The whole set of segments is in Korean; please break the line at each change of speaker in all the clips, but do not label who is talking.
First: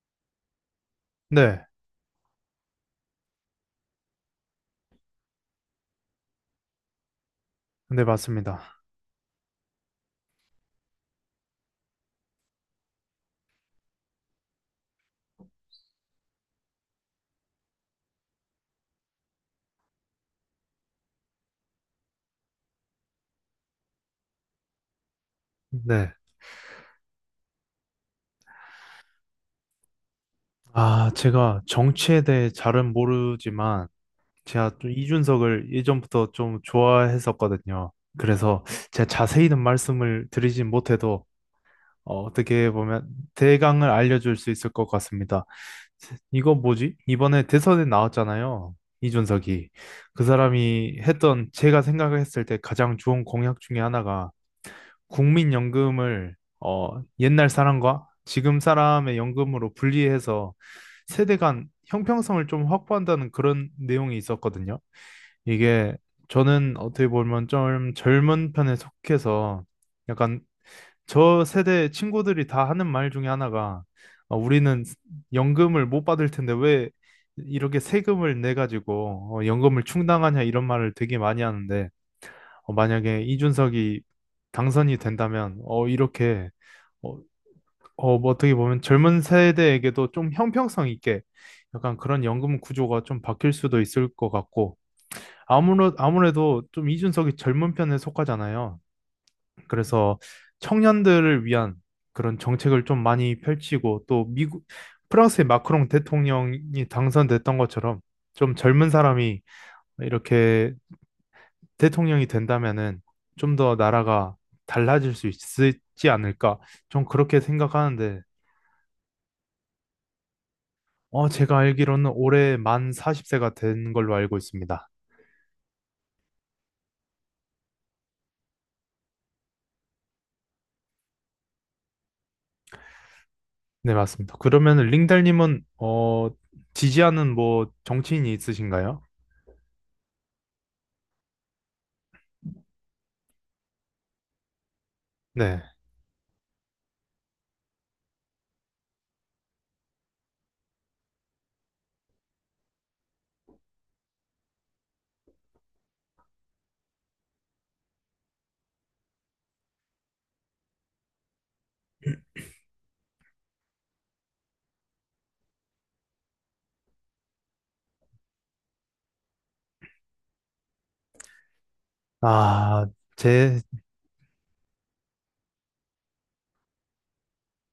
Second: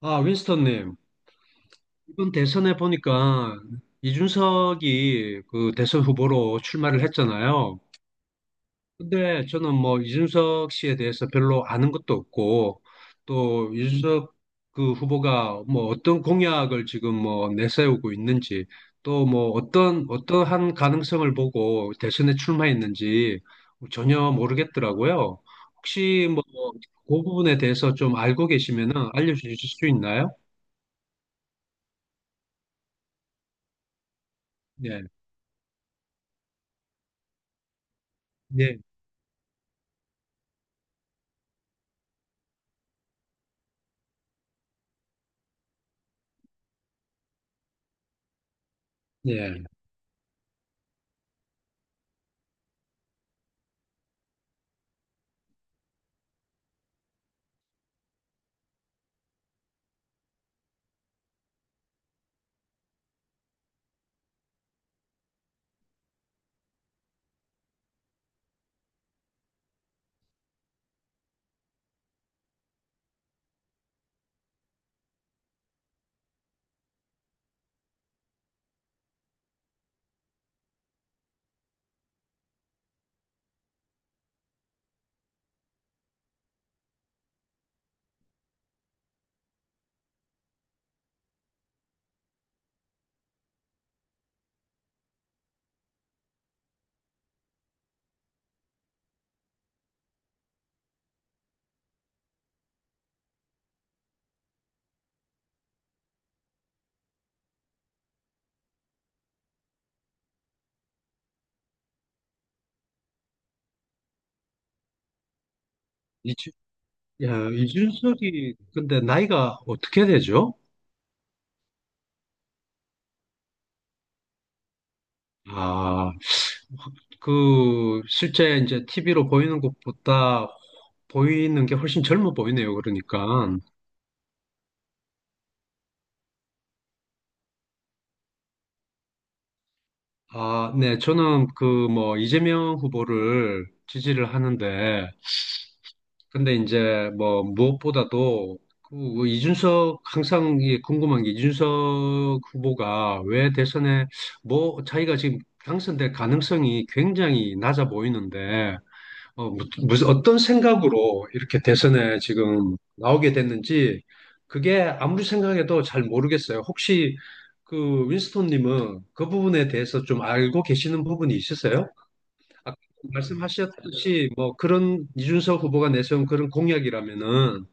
아, 윈스턴님,
네,
이번 대선에 보니까 이준석이 그 대선 후보로 출마를 했잖아요.
네, 맞습니다.
근데 저는 뭐 이준석 씨에 대해서 별로 아는 것도 없고, 또 이준석 그 후보가 뭐 어떤 공약을 지금 뭐 내세우고 있는지, 또 뭐 어떤, 어떠한 가능성을 보고 대선에 출마했는지 전혀 모르겠더라고요.
네.
혹시 뭐 그 부분에 대해서 좀 알고 계시면은 알려주실 수 있나요?
아, 제가 정치에 대해 잘은 모르지만, 제가 좀
네.
이준석을 예전부터 좀 좋아했었거든요. 그래서
네.
제가 자세히는 말씀을 드리진 못해도, 떻게 보면 대강을 알려줄 수 있을 것 같습니다. 이거 뭐지? 이번에 대선에 나왔잖아요.
예.
이준석이. 그 사람이 했던, 제가 생각했을 때 가장 좋은 공약 중에 하나가 국민연금을 옛날 사람과 지금 사람의 연금으로 분리해서 세대 간 형평성을 좀 확보한다는 그런 내용이 있었거든요. 이게 저는 어떻게 보면 좀 젊은 편에 속해서 약간 저 세대 친구들이 다 하는 말 중에 하나가 우리는 연금을 못 받을 텐데 왜 이렇게 세금을 내 가지고 연금을 충당하냐 이런 말을 되게 많이 하는데 만약에 이준석이 당선이 된다면 이렇게 어, 뭐 어떻게 보면 젊은 세대에게도 좀 형평성 있게 약간 그런 연금 구조가 좀 바뀔 수도 있을 것 같고 아무래도 좀 이준석이 젊은 편에 속하잖아요. 그래서 청년들을 위한 그런 정책을 좀 많이 펼치고 또 미국 프랑스의 마크롱 대통령이 당선됐던 것처럼 좀 젊은 사람이 이렇게 대통령이 된다면은 좀 더 나라가 달라질 수 있지
이주,
않을까? 좀 그렇게
야,
생각하는데,
이준석이 근데 나이가 어떻게 되죠?
제가 알기로는 올해 만 40세가 된 걸로 알고 있습니다.
아, 그 실제 이제 TV로 보이는 것보다 보이는 게 훨씬 젊어 보이네요. 그러니까.
네, 맞습니다. 그러면 링달님은, 지지하는 뭐 정치인이 있으신가요?
아, 네. 저는 그 뭐 이재명 후보를 지지를 하는데
네.
근데 이제 뭐 무엇보다도 그 이준석 항상 이게 궁금한 게 이준석 후보가 왜 대선에 뭐 자기가 지금 당선될 가능성이 굉장히 낮아 보이는데 무슨 어떤 생각으로 이렇게 대선에 지금 나오게 됐는지 그게 아무리 생각해도 잘 모르겠어요. 혹시 그 윈스톤님은 그 부분에 대해서 좀 알고 계시는 부분이 있으세요? 아까
아, 제,
말씀하셨듯이 뭐 그런 이준석 후보가 내세운 그런 공약이라면은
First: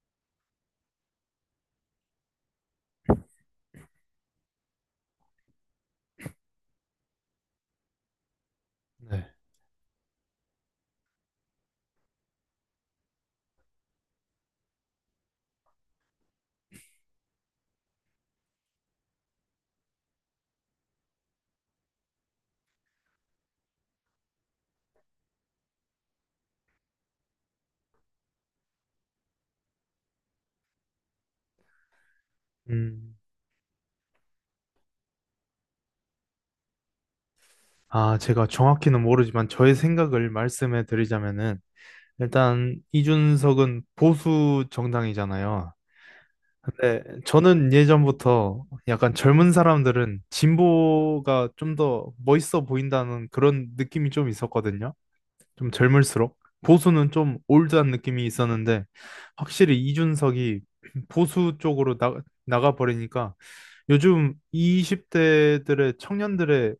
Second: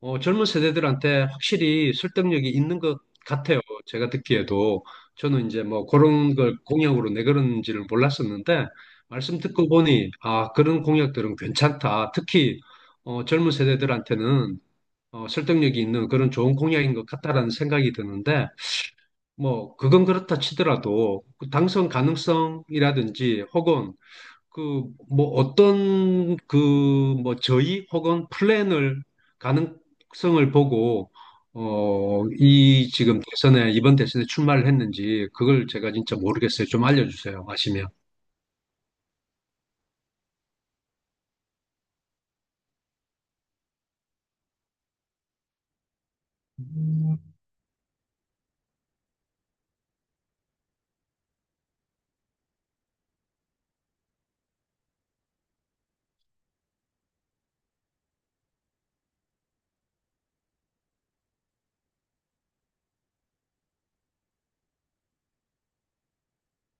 젊은 세대들한테 확실히 설득력이 있는 것 같아요. 제가 듣기에도 저는 이제 뭐 그런 걸 공약으로 내걸은지를 몰랐었는데
네.
말씀 듣고 보니 아 그런 공약들은 괜찮다. 특히 젊은 세대들한테는 설득력이 있는 그런 좋은 공약인 것 같다라는 생각이 드는데 뭐 그건 그렇다 치더라도 그 당선 가능성이라든지 혹은 그, 뭐, 어떤, 그, 뭐, 저희 혹은 플랜을, 가능성을 보고, 이
음,
지금 대선에, 이번 대선에 출마를 했는지, 그걸 제가 진짜 모르겠어요. 좀 알려주세요. 아시면.
아, 제가 정확히는 모르지만 저의 생각을 말씀해 드리자면은, 일단 이준석은 보수 정당이잖아요. 네, 저는 예전부터 약간 젊은 사람들은 진보가 좀 더 멋있어 보인다는 그런 느낌이 좀 있었거든요. 좀 젊을수록. 보수는 좀 올드한 느낌이 있었는데, 확실히 이준석이 보수 쪽으로 나가버리니까 요즘 20대들의 청년들의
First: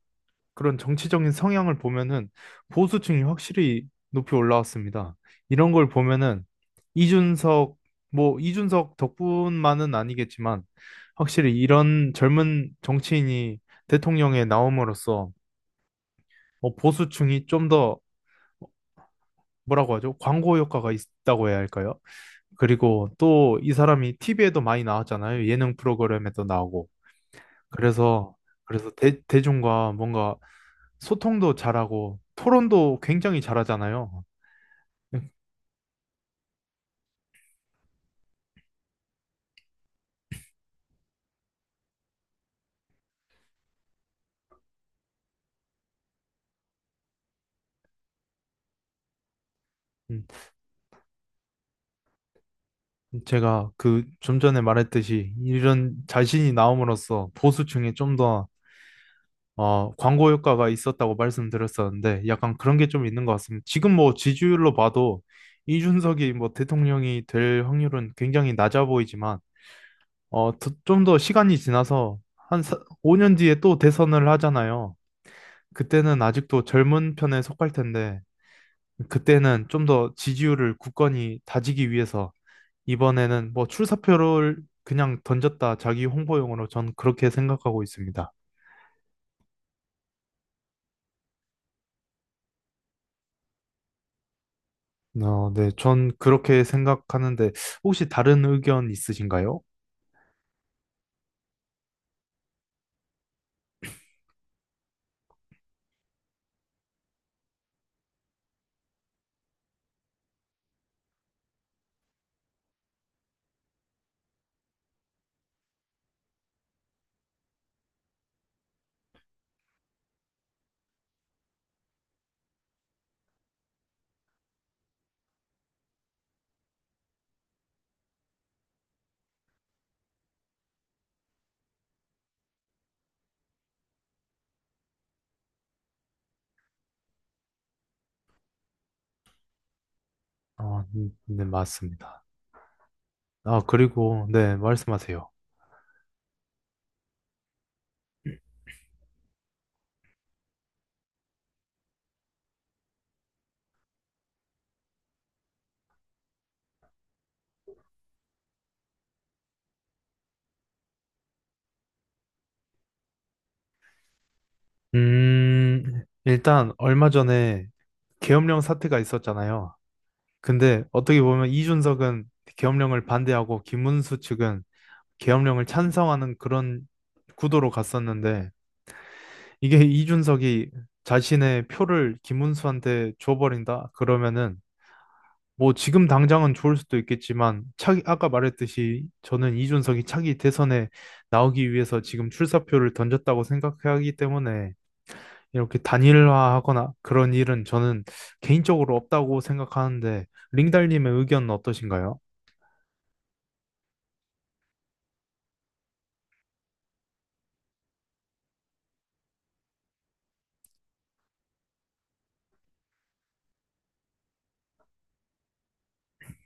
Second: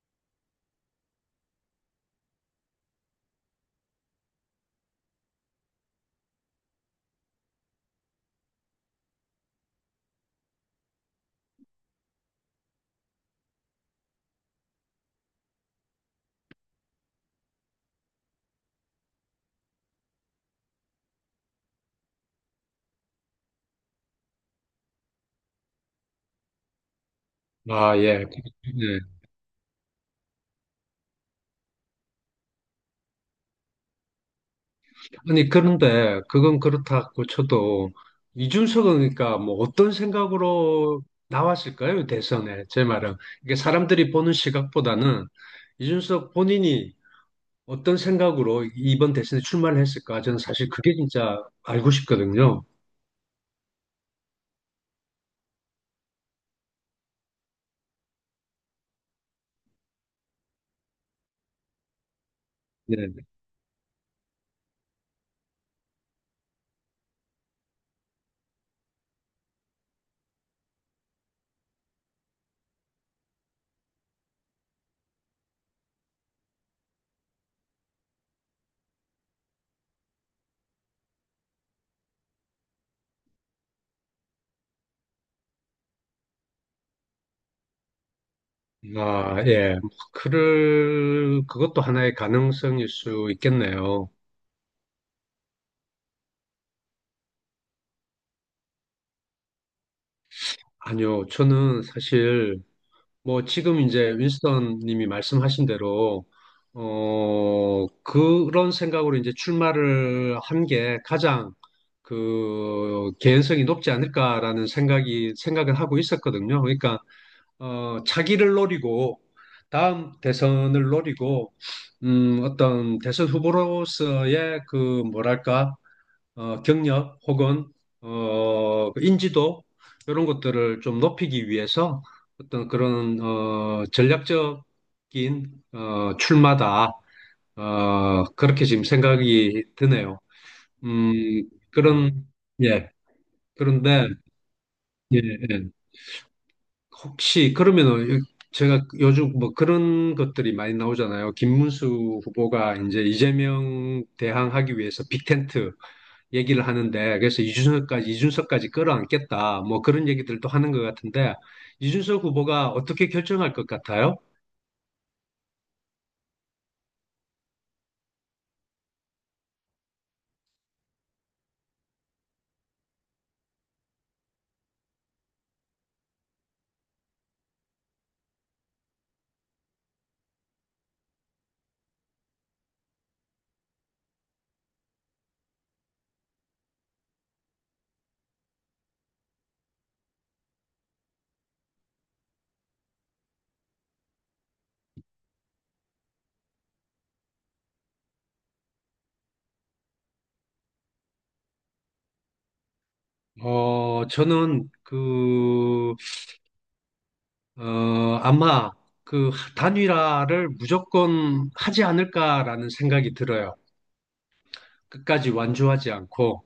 그런 정치적인 성향을 보면은 보수층이 확실히 높이 올라왔습니다. 이런 걸 보면은 이준석, 뭐 이준석 덕분만은 아니겠지만 확실히 이런 젊은 정치인이 대통령에 나옴으로써 보수층이 좀 더 뭐라고 하죠? 광고 효과가 있다고 해야 할까요? 그리고 또 이 사람이 TV에도 많이 나왔잖아요. 예능 프로그램에도 나오고.
아, 예.
그래서 그래서
네.
대중과 뭔가 소통도 잘하고 토론도 굉장히 잘하잖아요. 음,
아니, 그런데, 그건 그렇다고 쳐도, 이준석은 그러니까 뭐, 어떤 생각으로 나왔을까요? 대선에. 제 말은. 이게 사람들이 보는 시각보다는, 이준석 본인이 어떤 생각으로 이번 대선에 출마를 했을까?
음,
저는 사실 그게 진짜 알고 싶거든요.
제가 그 좀 전에 말했듯이 이런 자신이 나옴으로써 보수층에 좀 더 광고 효과가 있었다고 말씀드렸었는데 약간 그런 게 좀
네.
있는 것 같습니다. 지금 뭐 지지율로 봐도 이준석이 뭐 대통령이 될 확률은 굉장히 낮아 보이지만 어, 좀 더 시간이 지나서 한 사- 5년 뒤에 또 대선을 하잖아요. 그때는 아직도 젊은 편에 속할 텐데 그때는 좀 더 지지율을 굳건히 다지기 위해서 이번에는 뭐 출사표를 그냥 던졌다 자기 홍보용으로 전 그렇게 생각하고 있습니다.
아, 예. 그를, 그것도 하나의 가능성일 수 있겠네요.
네, 전 그렇게 생각하는데 혹시 다른 의견 있으신가요?
아니요. 저는 사실, 뭐, 지금 이제 윈스턴 님이 말씀하신 대로, 그런 생각으로 이제 출마를 한 게 가장 그 개연성이 높지 않을까라는 생각이, 생각을 하고 있었거든요. 그러니까, 차기를 노리고 다음 대선을 노리고 어떤 대선 후보로서의 그 뭐랄까 경력 혹은 그 인지도 이런 것들을 좀 높이기 위해서 어떤 그런 전략적인 출마다 그렇게 지금 생각이 드네요.
아, 네, 맞습니다.
그런 예
아,
그런데
그리고 네,
예,
말씀하세요.
예. 혹시 그러면은 제가 요즘 뭐 그런 것들이 많이 나오잖아요. 김문수 후보가 이제 이재명 대항하기 위해서 빅텐트 얘기를 하는데 그래서 이준석까지 끌어안겠다 뭐 그런 얘기들도 하는 것 같은데 이준석 후보가 어떻게 결정할 것 같아요?
일단 얼마 전에 계엄령 사태가 있었잖아요. 근데 어떻게 보면 이준석은 계엄령을 반대하고 김문수 측은 계엄령을 찬성하는 그런 구도로 갔었는데 이게 이준석이 자신의 표를 김문수한테 줘버린다 그러면은 뭐 지금 당장은 좋을 수도 있겠지만 차기 아까 말했듯이 저는 이준석이 차기 대선에 나오기 위해서 지금 출사표를 던졌다고 생각하기 때문에 이렇게 단일화하거나 그런 일은 저는 개인적으로 없다고 생각하는데 링달님의 의견은 어떠신가요?
어 저는 그 어 아마 그 단일화를 무조건 하지 않을까라는 생각이 들어요. 끝까지 완주하지 않고.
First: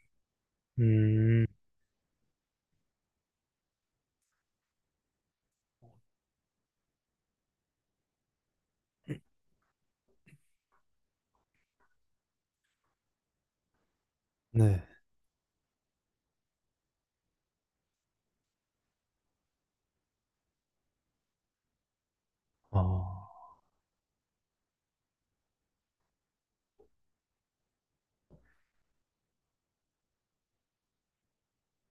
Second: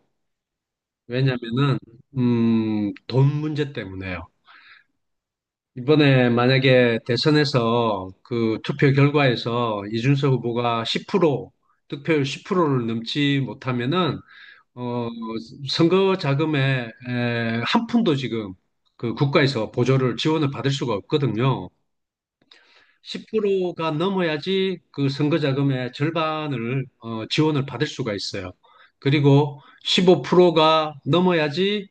음,
왜냐면은, 돈 문제 때문에요. 이번에 만약에 대선에서 그 투표 결과에서 이준석 후보가 10% 득표율 10%를 넘지 못하면은
네.
어 선거 자금에 에, 한 푼도 지금 그 국가에서 보조를 지원을 받을 수가 없거든요.
어.
10%가 넘어야지 그 선거 자금의 절반을 지원을 받을 수가 있어요. 그리고 15%가 넘어야지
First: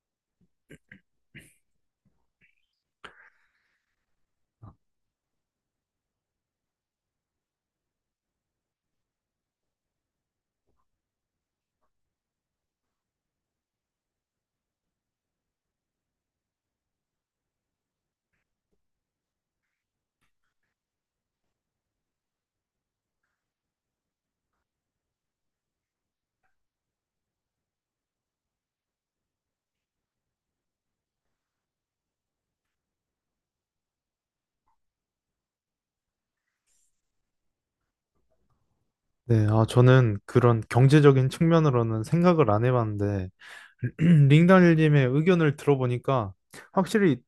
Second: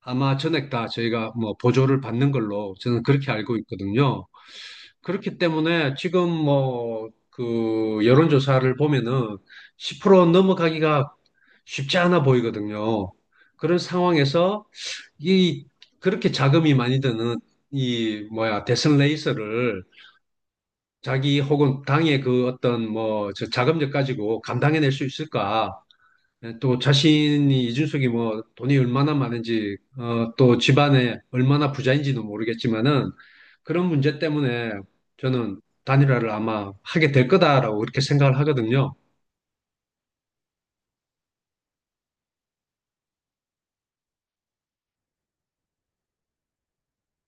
아마 전액 다 저희가 뭐 보조를 받는 걸로 저는 그렇게 알고 있거든요. 그렇기 때문에 지금 뭐 그 여론조사를 보면은 10% 넘어가기가 쉽지 않아 보이거든요. 그런 상황에서 이 그렇게 자금이 많이 드는 이 뭐야 대선 레이스를 자기 혹은 당의 그 어떤 뭐 저 자금력 가지고 감당해낼 수 있을까? 또 자신이 이준석이 뭐 돈이 얼마나 많은지 또 집안에 얼마나 부자인지도 모르겠지만은 그런 문제 때문에 저는 단일화를 아마 하게 될 거다라고 이렇게 생각을 하거든요.
네, 저는 그런 경제적인 측면으로는 생각을 안 해봤는데, 링달님의 의견을 들어보니까, 확실히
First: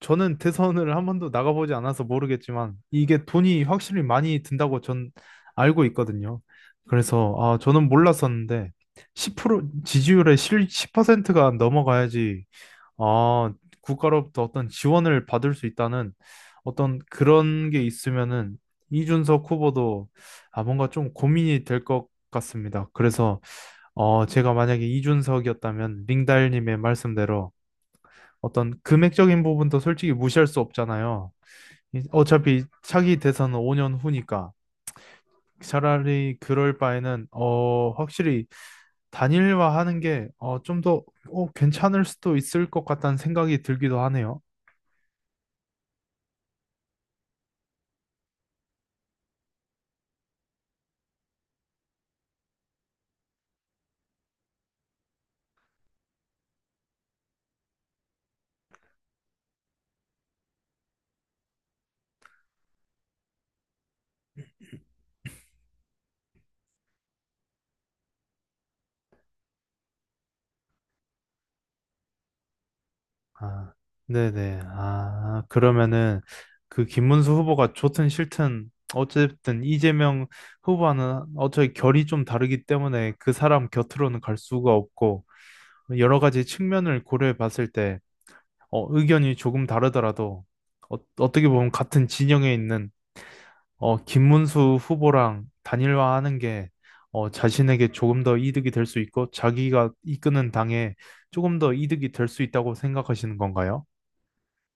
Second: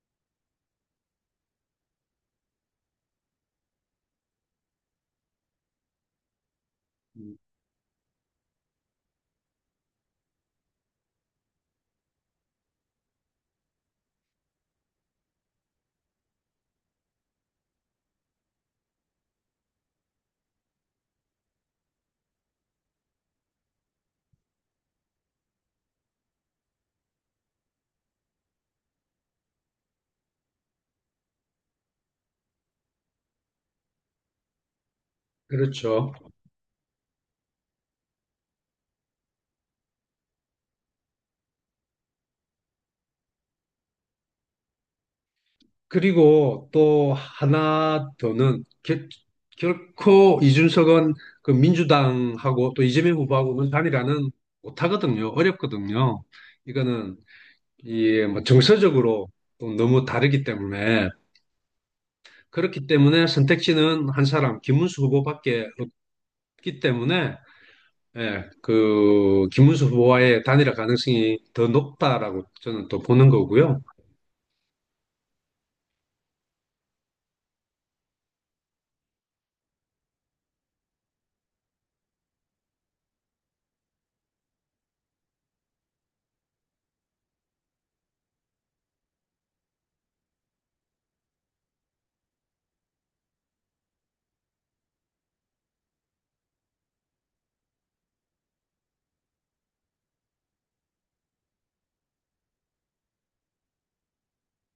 저는 대선을 한 번도 나가보지 않아서 모르겠지만, 이게 돈이 확실히 많이 든다고 전 알고 있거든요. 그래서,
음,
저는 몰랐었는데, 지지율의 10%가 넘어가야지 아, 국가로부터 어떤 지원을 받을 수 있다는 어떤 그런 게 있으면은 이준석 후보도 뭔가 좀 고민이 될 것 같습니다. 그래서 제가 만약에 이준석이었다면 링달님의 말씀대로 어떤 금액적인 부분도 솔직히 무시할 수 없잖아요. 어차피 차기 대선은 5년 후니까
그렇죠.
차라리 그럴 바에는 확실히 단일화하는 게 좀 더 괜찮을 수도 있을 것 같다는 생각이 들기도 하네요.
그리고 또 하나 더는 결, 결코 이준석은 그 민주당하고 또 이재명 후보하고는 단일화는 못하거든요. 어렵거든요. 이거는 이뭐 정서적으로 또 너무 다르기 때문에 그렇기 때문에 선택지는 한 사람, 김문수 후보밖에 없기 때문에 예, 그 김문수 후보와의 단일화 가능성이 더 높다라고 저는 또 보는
아,
거고요.
네네. 아, 그러면은 그 김문수 후보가 좋든 싫든 어쨌든 이재명 후보와는 어차피 결이 좀 다르기 때문에 그 사람 곁으로는 갈 수가 없고 여러 가지 측면을 고려해 봤을 때 의견이 조금 다르더라도 어떻게 보면 같은 진영에 있는 김문수 후보랑 단일화하는 게 자신에게 조금 더 이득이 될 수 있고 자기가 이끄는 당에 조금 더 이득이 될 수 있다고 생각하시는 건가요?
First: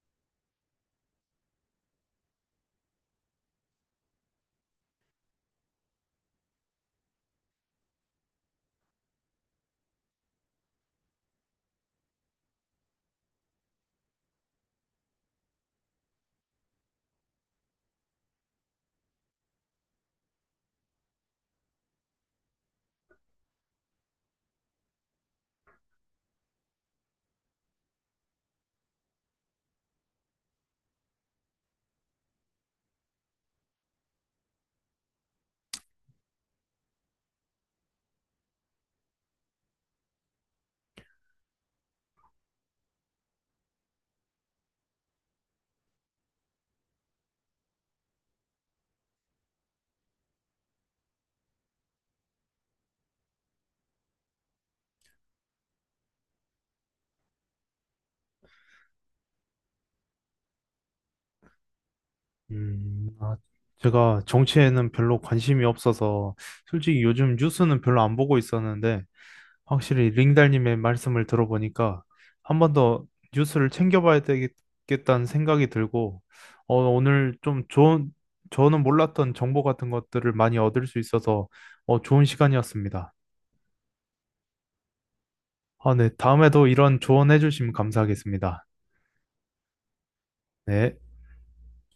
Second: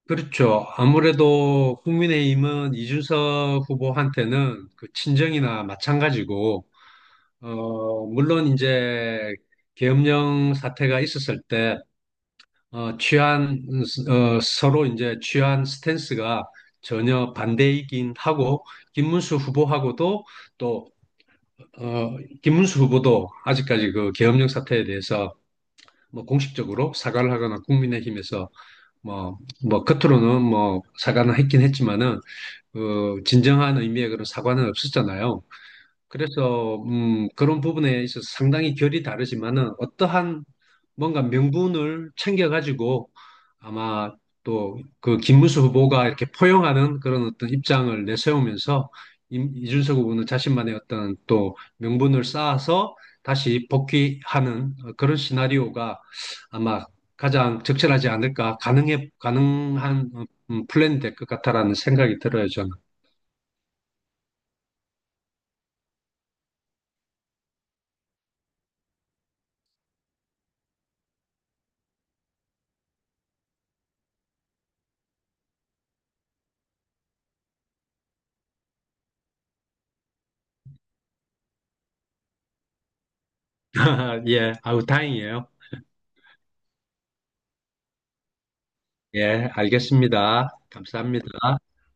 그렇죠. 아무래도 국민의힘은 이준석 후보한테는 그 친정이나 마찬가지고 물론 이제 계엄령 사태가 있었을 때 어, 취한, 서로 이제 취한 스탠스가 전혀 반대이긴 하고, 김문수 후보하고도 또, 어, 김문수 후보도 아직까지 그 계엄령 사태에 대해서 뭐 공식적으로 사과를 하거나 국민의힘에서 뭐, 뭐, 겉으로는 뭐 사과는 했긴 했지만은, 진정한 의미의 그런 사과는 없었잖아요. 그래서 그런 부분에 있어서 상당히 결이 다르지만은 어떠한 뭔가 명분을 챙겨가지고 아마 또 그 김문수 후보가 이렇게 포용하는 그런 어떤 입장을 내세우면서 이준석 후보는 자신만의 어떤 또 명분을 쌓아서 다시 복귀하는 그런 시나리오가 아마 가장 적절하지 않을까 가능해 가능한 플랜이 될 것 같다라는 생각이 들어요 저는
아, 제가 정치에는 별로 관심이 없어서 솔직히 요즘 뉴스는 별로 안 보고 있었는데 확실히 링달님의 말씀을 들어보니까 한 번 더 뉴스를 챙겨봐야 되겠다는 생각이 들고 오늘 좀 좋은 저는 몰랐던 정보 같은 것들을 많이 얻을 수 있어서 좋은 시간이었습니다.
예 아우 다행이에요.
아, 네. 다음에도 이런 조언해 주시면 감사하겠습니다.
예, 알겠습니다.
네.
감사합니다.